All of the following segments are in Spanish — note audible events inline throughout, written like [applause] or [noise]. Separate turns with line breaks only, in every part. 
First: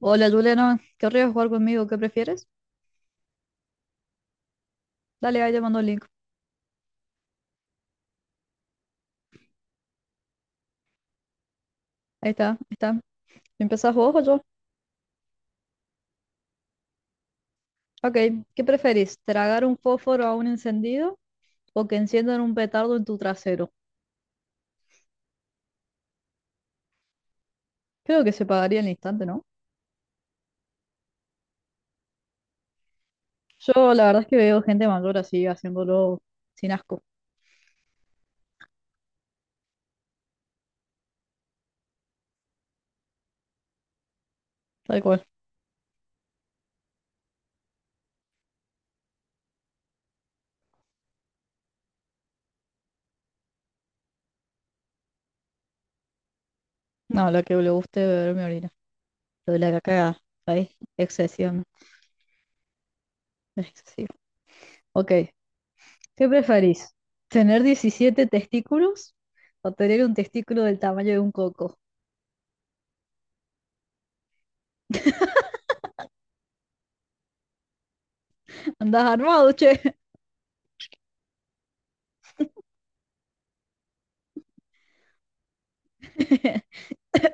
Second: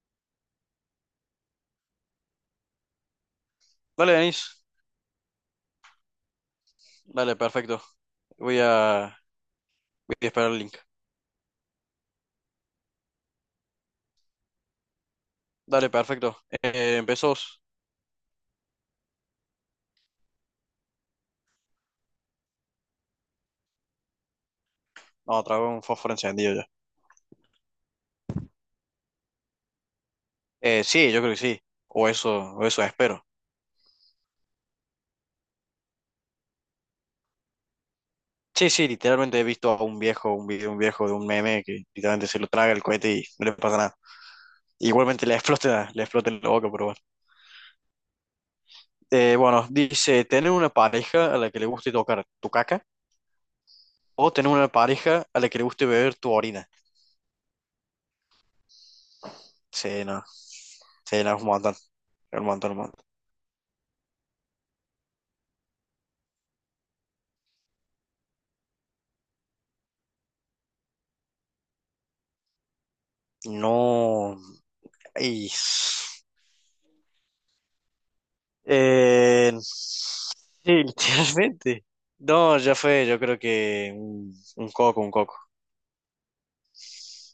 Hola Juliana, ¿querrías jugar conmigo? ¿Qué prefieres?
Dale, Denis.
Dale, ahí te mando el link.
Dale, perfecto. Voy a, voy a esperar el link.
Ahí está, ahí está. ¿Empezás vos o yo?
Dale, perfecto. ¿Empezamos?
Ok, ¿qué preferís? ¿Tragar un fósforo a un encendido o que enciendan un petardo en tu trasero?
No, traigo un fósforo encendido ya.
Creo que se pagaría en el instante, ¿no?
Sí, yo creo que sí. O eso, o eso espero.
Yo la verdad es que veo gente mayor así haciéndolo sin asco,
Sí, sí, literalmente he visto a un viejo, un video, un viejo de un meme que literalmente se lo traga el cohete y no le pasa nada.
tal
Igualmente
cual.
le [laughs] explota, le explota en la boca, pero bueno. Bueno, dice, tener una pareja a la que le guste tocar tu caca o tener una pareja a la que le guste beber tu orina.
No, la que le guste beber mi orina. Lo de la
Sí,
caca,
no,
ahí,
sí, no,
excesión,
es un montón, un montón.
es excesivo. Ok, ¿qué preferís? ¿Tener 17 testículos o tener un testículo del tamaño de un coco?
No. Y,
Andás armado, che.
sí, [laughs] literalmente. No, ya fue, yo creo que un coco, un coco.
[clears throat]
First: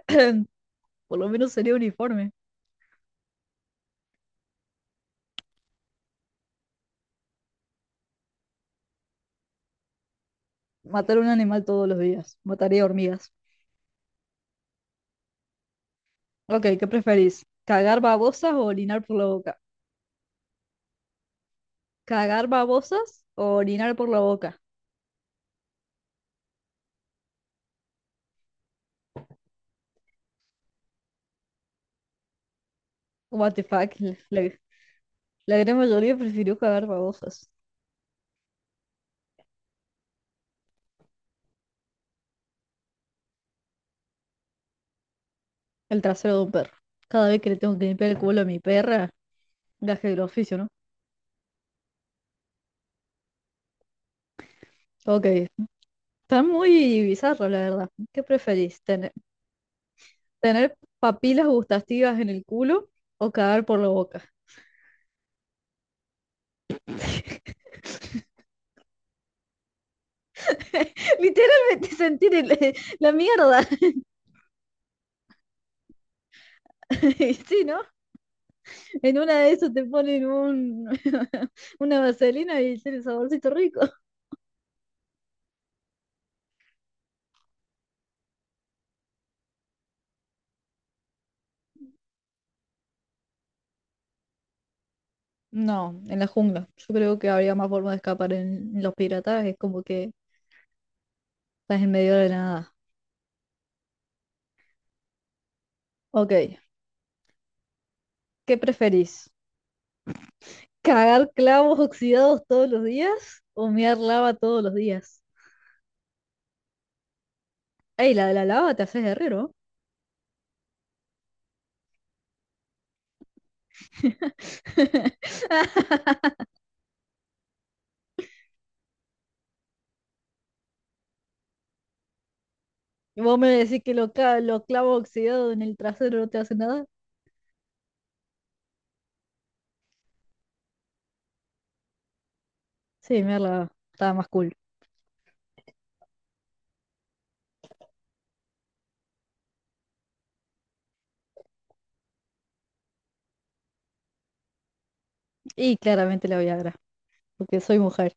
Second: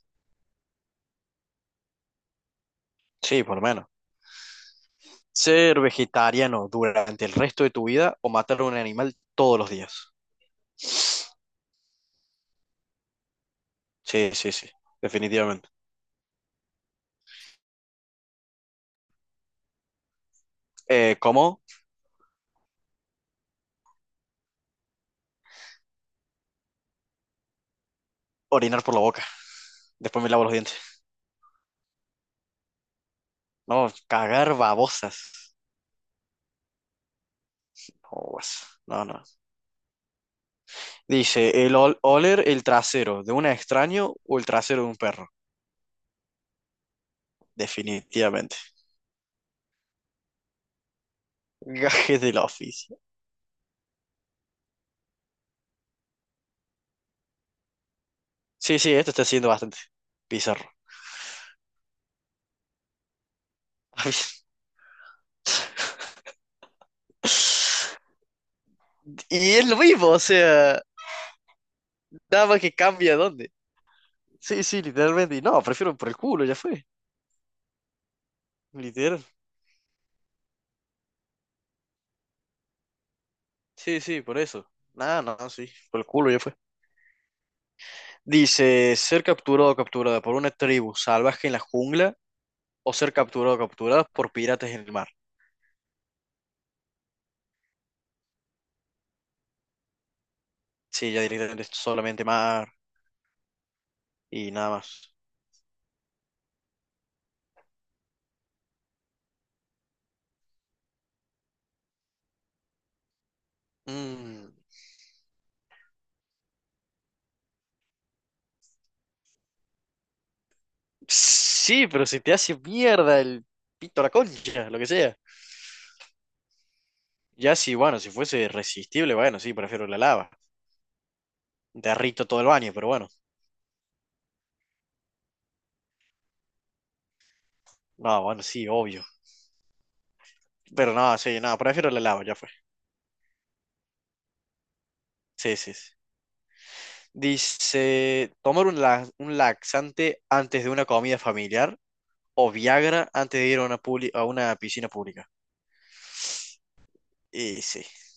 [laughs] Por lo menos sería uniforme.
Sí, por lo menos. Ser vegetariano durante el resto de tu vida o matar a un animal todos los días.
Matar un animal todos los días. Mataría hormigas.
Sí, sí, sí, definitivamente.
Ok, ¿qué preferís? ¿Cagar babosas o orinar por la boca?
¿Cómo?
¿Cagar babosas o orinar por la boca?
Orinar por la boca. Después me lavo los dientes.
What the
No,
fuck. La
cagar babosas.
gran mayoría prefirió cagar babosas.
No, guas. No, no. Dice, oler el trasero de un extraño o el trasero de un perro.
El trasero de un perro. Cada vez que le tengo que limpiar el culo a
Definitivamente.
mi perra, gaje del oficio, ¿no?
[laughs] Gajes del oficio.
Ok, está muy bizarro, la verdad. ¿Qué
Sí,
preferís?
sí, esto
¿
está siendo bastante bizarro.
tener papilas gustativas en el culo o cagar por la boca?
[laughs]
[laughs]
Y es lo mismo, o sea,
Literalmente [laughs] sentir
nada más que
la
cambia dónde.
mierda.
Sí, sí, literalmente. Y no, prefiero por el culo, ya fue.
[laughs] Y sí, ¿no? En
Literal.
una de esas te ponen un, [laughs] una vaselina y tiene saborcito rico.
Sí, sí, por eso. Nada, no, sí, por el culo, ya fue. Dice, ser capturado o capturada por una tribu salvaje en la jungla o ser capturado o capturada por piratas en el mar.
No, en la jungla. Yo creo que habría más forma de escapar en los piratajes, como que
Sí, ya directamente es
estás en medio
solamente
de la
mar
nada.
y nada más.
Ok, ¿qué preferís? ¿Cagar clavos oxidados todos los días o mear lava
Mm,
todos los días? Ey, la de la lava te haces guerrero.
sí, pero si te hace mierda el pito a la concha, lo que sea. Ya sí, bueno, si fuese resistible, bueno, sí, prefiero la lava. Derrito todo el baño, pero bueno.
[laughs] ¿Vos me decís que los clavos oxidados en el trasero no te hacen nada?
No, bueno, sí, obvio. Pero no, sí, no, prefiero la lava, ya fue.
Sí, mear lava. Está más cool.
Sí, sí. Sí. Dice, tomar un laxante antes de una comida familiar o Viagra antes de ir a a una piscina pública.
Y claramente la Viagra, porque
Y
soy
sí,
mujer.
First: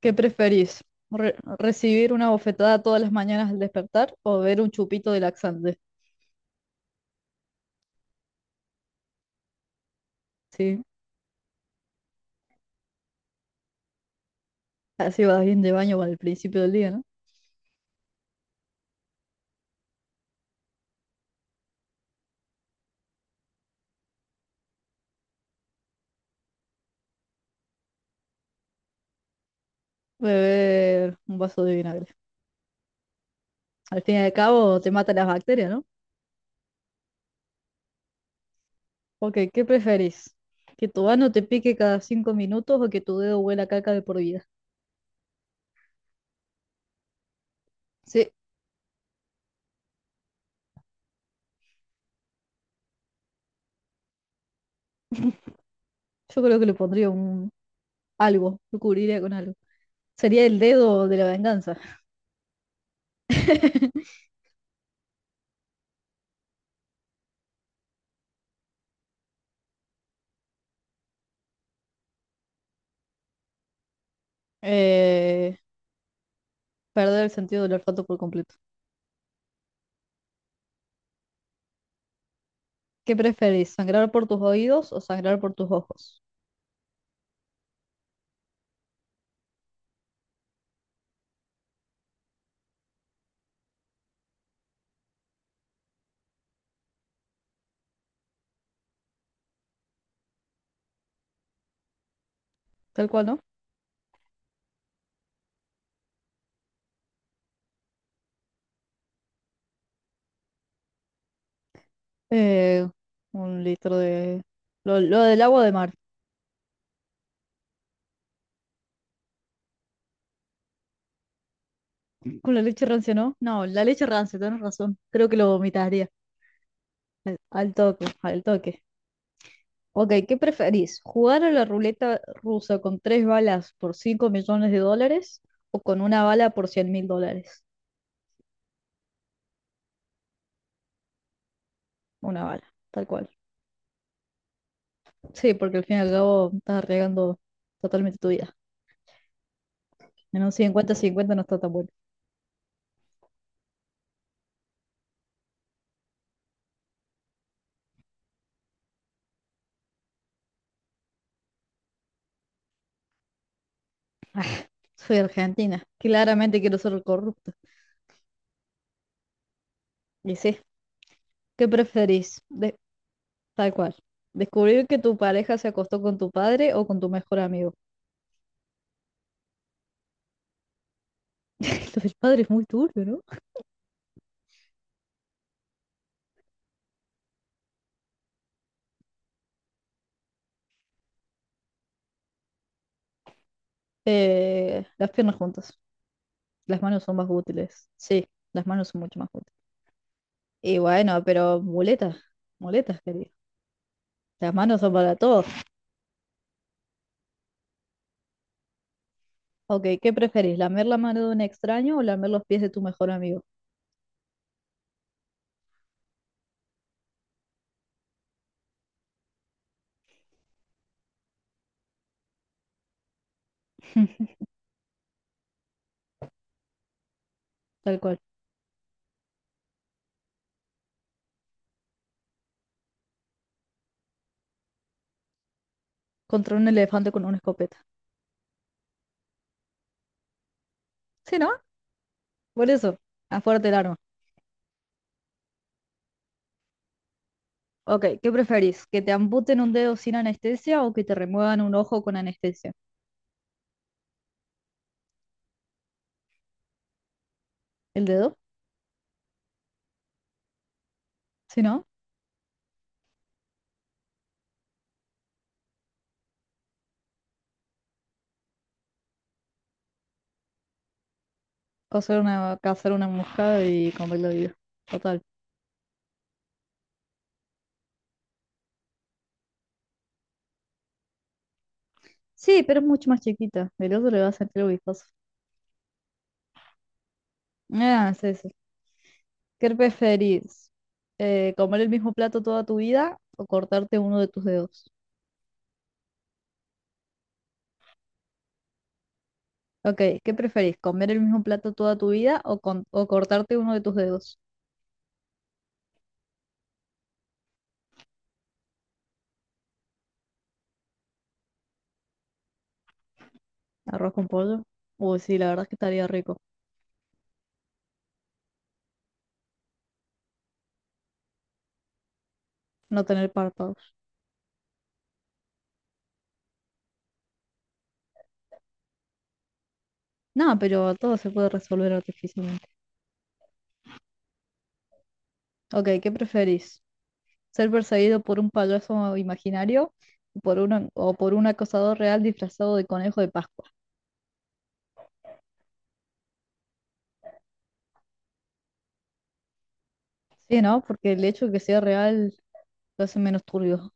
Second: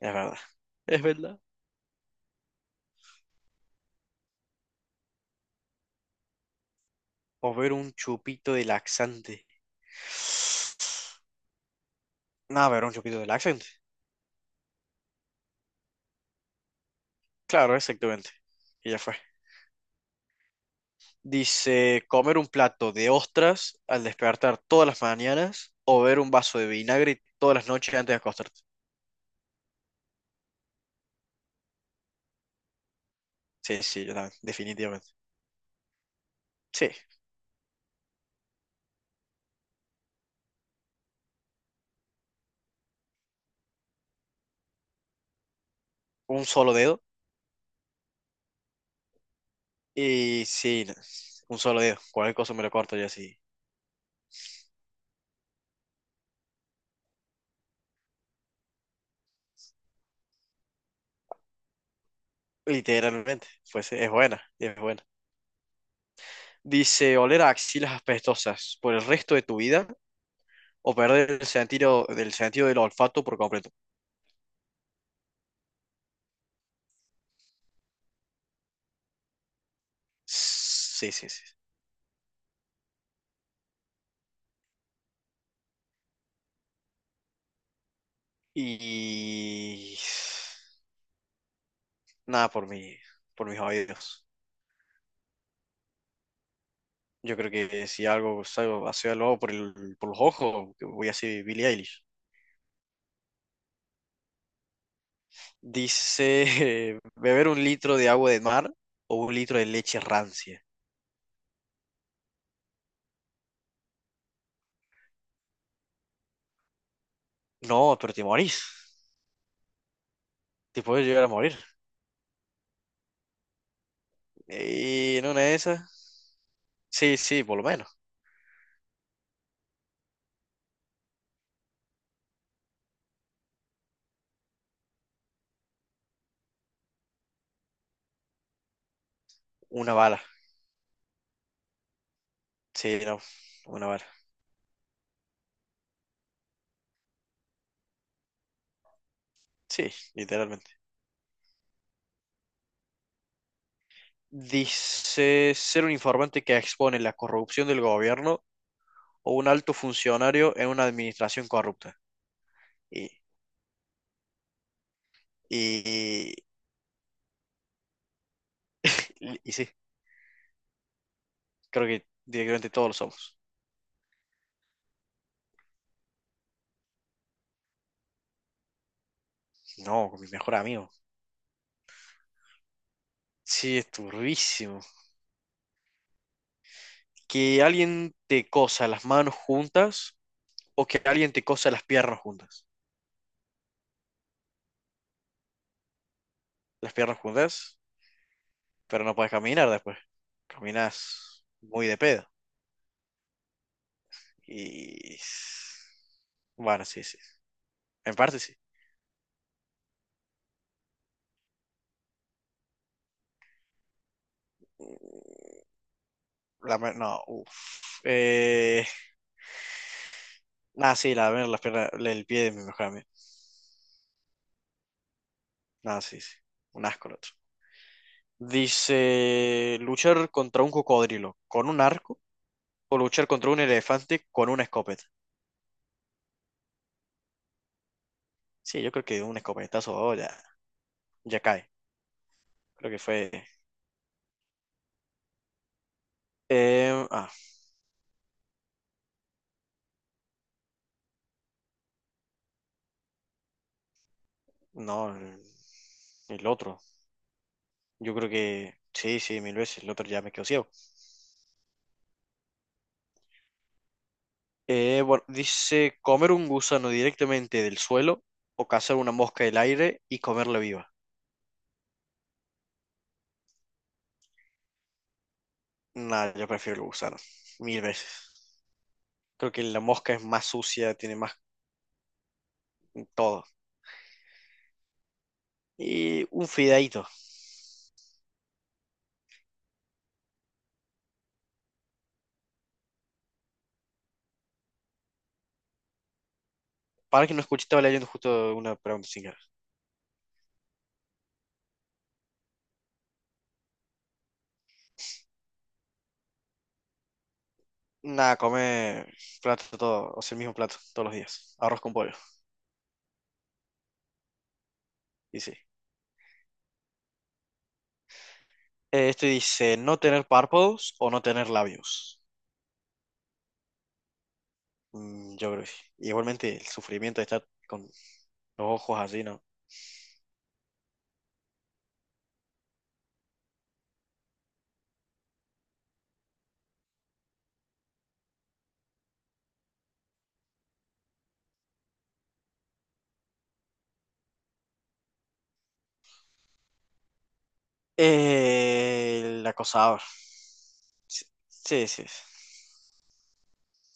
¿Qué
es verdad.
preferís?
Es verdad.
¿Recibir una bofetada todas las mañanas al despertar o beber un chupito de laxante?
O ver un chupito de laxante.
Sí,
No, ver un chupito de laxante.
así vas bien de baño al principio del día, ¿no?
Claro, exactamente. Y ya fue. Dice, comer un plato de ostras al despertar todas las mañanas o beber un vaso de vinagre todas las noches antes de acostarte.
Beber un vaso de vinagre.
Sí,
Al
sí, yo
fin y al
también,
cabo te
definitivamente.
mata las bacterias, ¿no?
Sí,
Ok, ¿qué preferís? ¿Que tu ano te pique cada cinco minutos o que tu dedo huela a caca de por vida?
un solo dedo
Sí,
y sí, no, un solo dedo. Cualquier cosa me lo corto yo así.
yo creo que le pondría un algo, lo cubriría con algo. Sería el dedo de la venganza.
Literalmente, pues es
[laughs]
buena, es buena. Dice, oler a axilas apestosas por el resto de tu vida o perder el sentido del olfato por completo.
Eh, Perder el sentido del olfato por completo.
Sí, sí, sí.
¿Qué preferís? ¿Sangrar por tus oídos o sangrar por tus ojos?
Y nada por mí, por mis oídos. Yo creo que si algo salgo hacia el- por los ojos, que voy a ser Billie Eilish.
Tal cual, ¿no?
Dice, [laughs] beber un litro de agua de mar o un litro de leche rancia.
Eh, un litro de... lo del agua de mar.
No, pero te morís. Te puedes llegar a morir.
¿Con la leche rancia, no? No, la leche rancia, tenés razón.
Y en
Creo que
una
lo
de
vomitaría.
esas, sí,
Al
sí, por lo
al
menos.
toque, al toque. Ok, ¿qué preferís? ¿Jugar a la ruleta rusa con tres balas por 5 millones de dólares o con una bala por 100 mil dólares?
Una bala.
Una bala,
Sí,
tal
no,
cual.
una bala.
Sí, porque al fin y al cabo estás arriesgando totalmente tu vida.
Sí,
En un
literalmente.
cincuenta 50 no está tan bueno.
Dice, ser un informante que expone la corrupción del gobierno o un alto funcionario en una administración corrupta. Y,
Soy argentina.
y,
Claramente quiero ser el corrupto.
y sí.
Y sí, ¿qué
Creo que
preferís?
directamente todos lo somos.
Tal cual. Descubrir que tu pareja se acostó con tu padre o con tu mejor amigo.
No, con mi mejor amigo.
[laughs] Lo del padre es muy turbio, ¿no?
Sí, es turbísimo. Que alguien te cosa las manos juntas o que alguien te cosa las piernas juntas.
Las piernas juntas. Las
Las
manos son
piernas
más
juntas,
útiles. Sí, las manos son
pero no
mucho más
puedes
útiles.
caminar después.
Y bueno,
Caminas
pero
muy de
muletas.
pedo.
Muletas, querido. Las manos son para
Y...
todo.
Bueno, sí, sí. En parte sí.
Ok, ¿qué preferís? ¿Lamer la mano de un extraño o lamer los pies de tu mejor amigo?
No, uff. Nada, sí, las piernas, el pie de mi mejor amigo.
[laughs]
Nada, sí, sí. Un asco el otro.
Tal cual.
Dice, luchar contra un cocodrilo con un arco o luchar contra un elefante con una escopeta.
Contra un elefante con una escopeta.
Sí, yo creo que un escopetazo oh, ya,
Sí,
ya
¿no?
cae.
Por
Creo
eso,
que fue...
a fuerte el arma.
eh, ah,
Ok, ¿qué preferís? ¿Que te amputen un dedo sin anestesia o que te remuevan un ojo con anestesia?
no, el otro.
¿El
Yo creo
dedo?
que... Sí, sí, mil veces. El otro ya me quedó ciego.
Si no,
Bueno, dice, comer un gusano directamente del suelo o cazar una mosca del aire y comerla viva.
cazar una mosca y comerla viva. Total.
Nada, yo prefiero el gusano. Mil veces. Creo que la mosca es más sucia, tiene más
Sí, pero es mucho más
todo.
chiquita. El otro le va a sentir vistoso.
Y un fideíto.
Ah, sí, sí. ¿Qué preferís? ¿Comer el mismo plato toda tu vida o cortarte uno de tus dedos?
Para que no escuché, estaba leyendo justo una pregunta sin querer.
Ok, ¿qué preferís? ¿Comer el mismo plato toda tu vida o, con- o cortarte uno de tus dedos?
Nada, come plato todo, o sea, el mismo plato todos los días. Arroz con pollo.
¿Arroz con pollo? Uy, sí,
Y
la
sí.
verdad es que estaría rico
Este dice, no tener párpados o no tener labios.
no tener párpados.
Mm, yo creo que sí. Y igualmente el sufrimiento de estar con los ojos así, ¿no?
No, pero todo se puede resolver artificialmente. Ok, ¿qué preferís? ¿Ser perseguido por un payaso imaginario o por un acosador real disfrazado de conejo de Pascua?
El acosador.
Sí, ¿no? Porque el
Sí,
hecho de que sea
sí, sí.
real lo hace menos turbio.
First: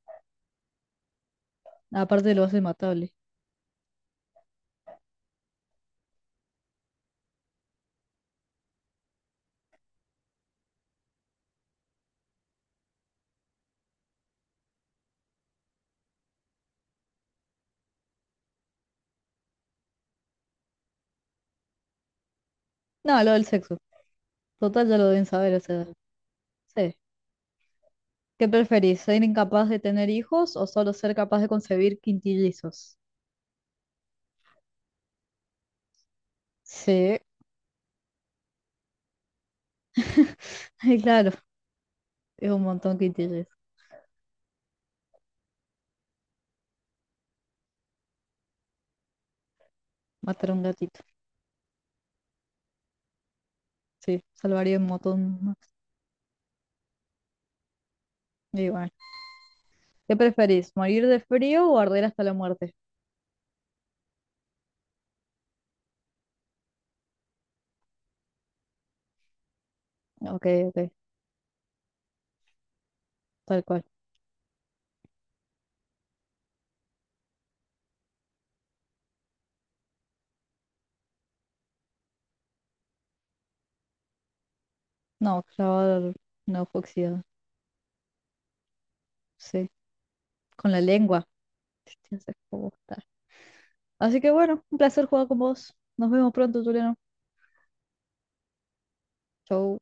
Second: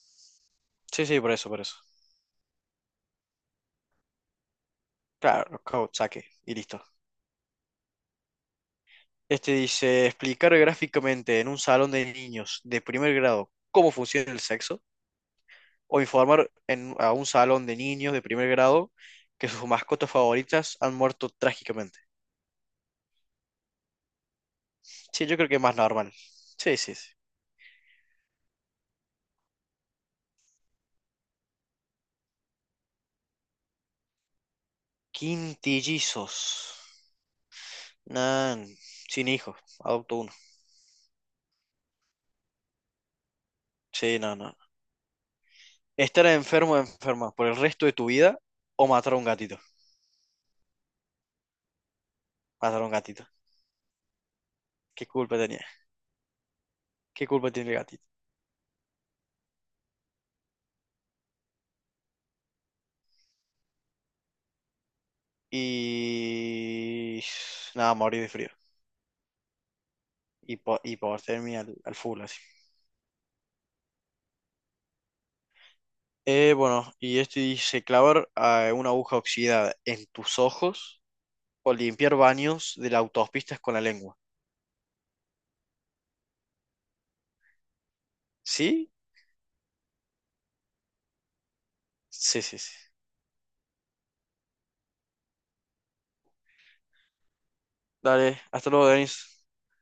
Sí, sí, por eso, por eso.
Aparte lo hace matable.
Claro, saque y listo. Este dice, explicar gráficamente en un salón de niños de primer grado cómo funciona el sexo. O informar a un salón de niños de primer grado que sus mascotas favoritas han muerto trágicamente.
No, lo del sexo. Total, ya lo deben
Sí, yo creo
saber,
que
o
es más
sea.
normal. Sí,
Sí.
sí, sí.
¿Qué preferís? ¿Ser incapaz de tener hijos o solo ser capaz de concebir quintillizos?
Quintillizos.
Sí.
Nah, sin hijos, adopto uno.
[laughs] Claro, es un montón quintillizos.
Sí, no, no. Estar enfermo o enferma por el resto de tu vida o matar a un gatito.
Matar a un gatito.
Matar a un gatito.
Sí, salvaría un
¿Qué
montón
culpa
más.
tenía? ¿Qué culpa tiene el gatito?
Y bueno. ¿Qué preferís? ¿Morir de frío o arder hasta la muerte?
Y... Nada, morir de frío.
Ok, ok,
Hipotermia al, al full, así.
tal cual.
Bueno, y esto dice clavar una aguja oxidada en tus ojos o limpiar baños de las autopistas con la lengua.
No, clavar oxidado,
¿Sí?
sí, con la lengua. [laughs] Hostia, se
Sí, sí,
fue
sí.
bosta. Así que bueno, un placer jugar con vos. Nos vemos pronto, Juliano.
Dale, hasta luego, Denis.
Chau.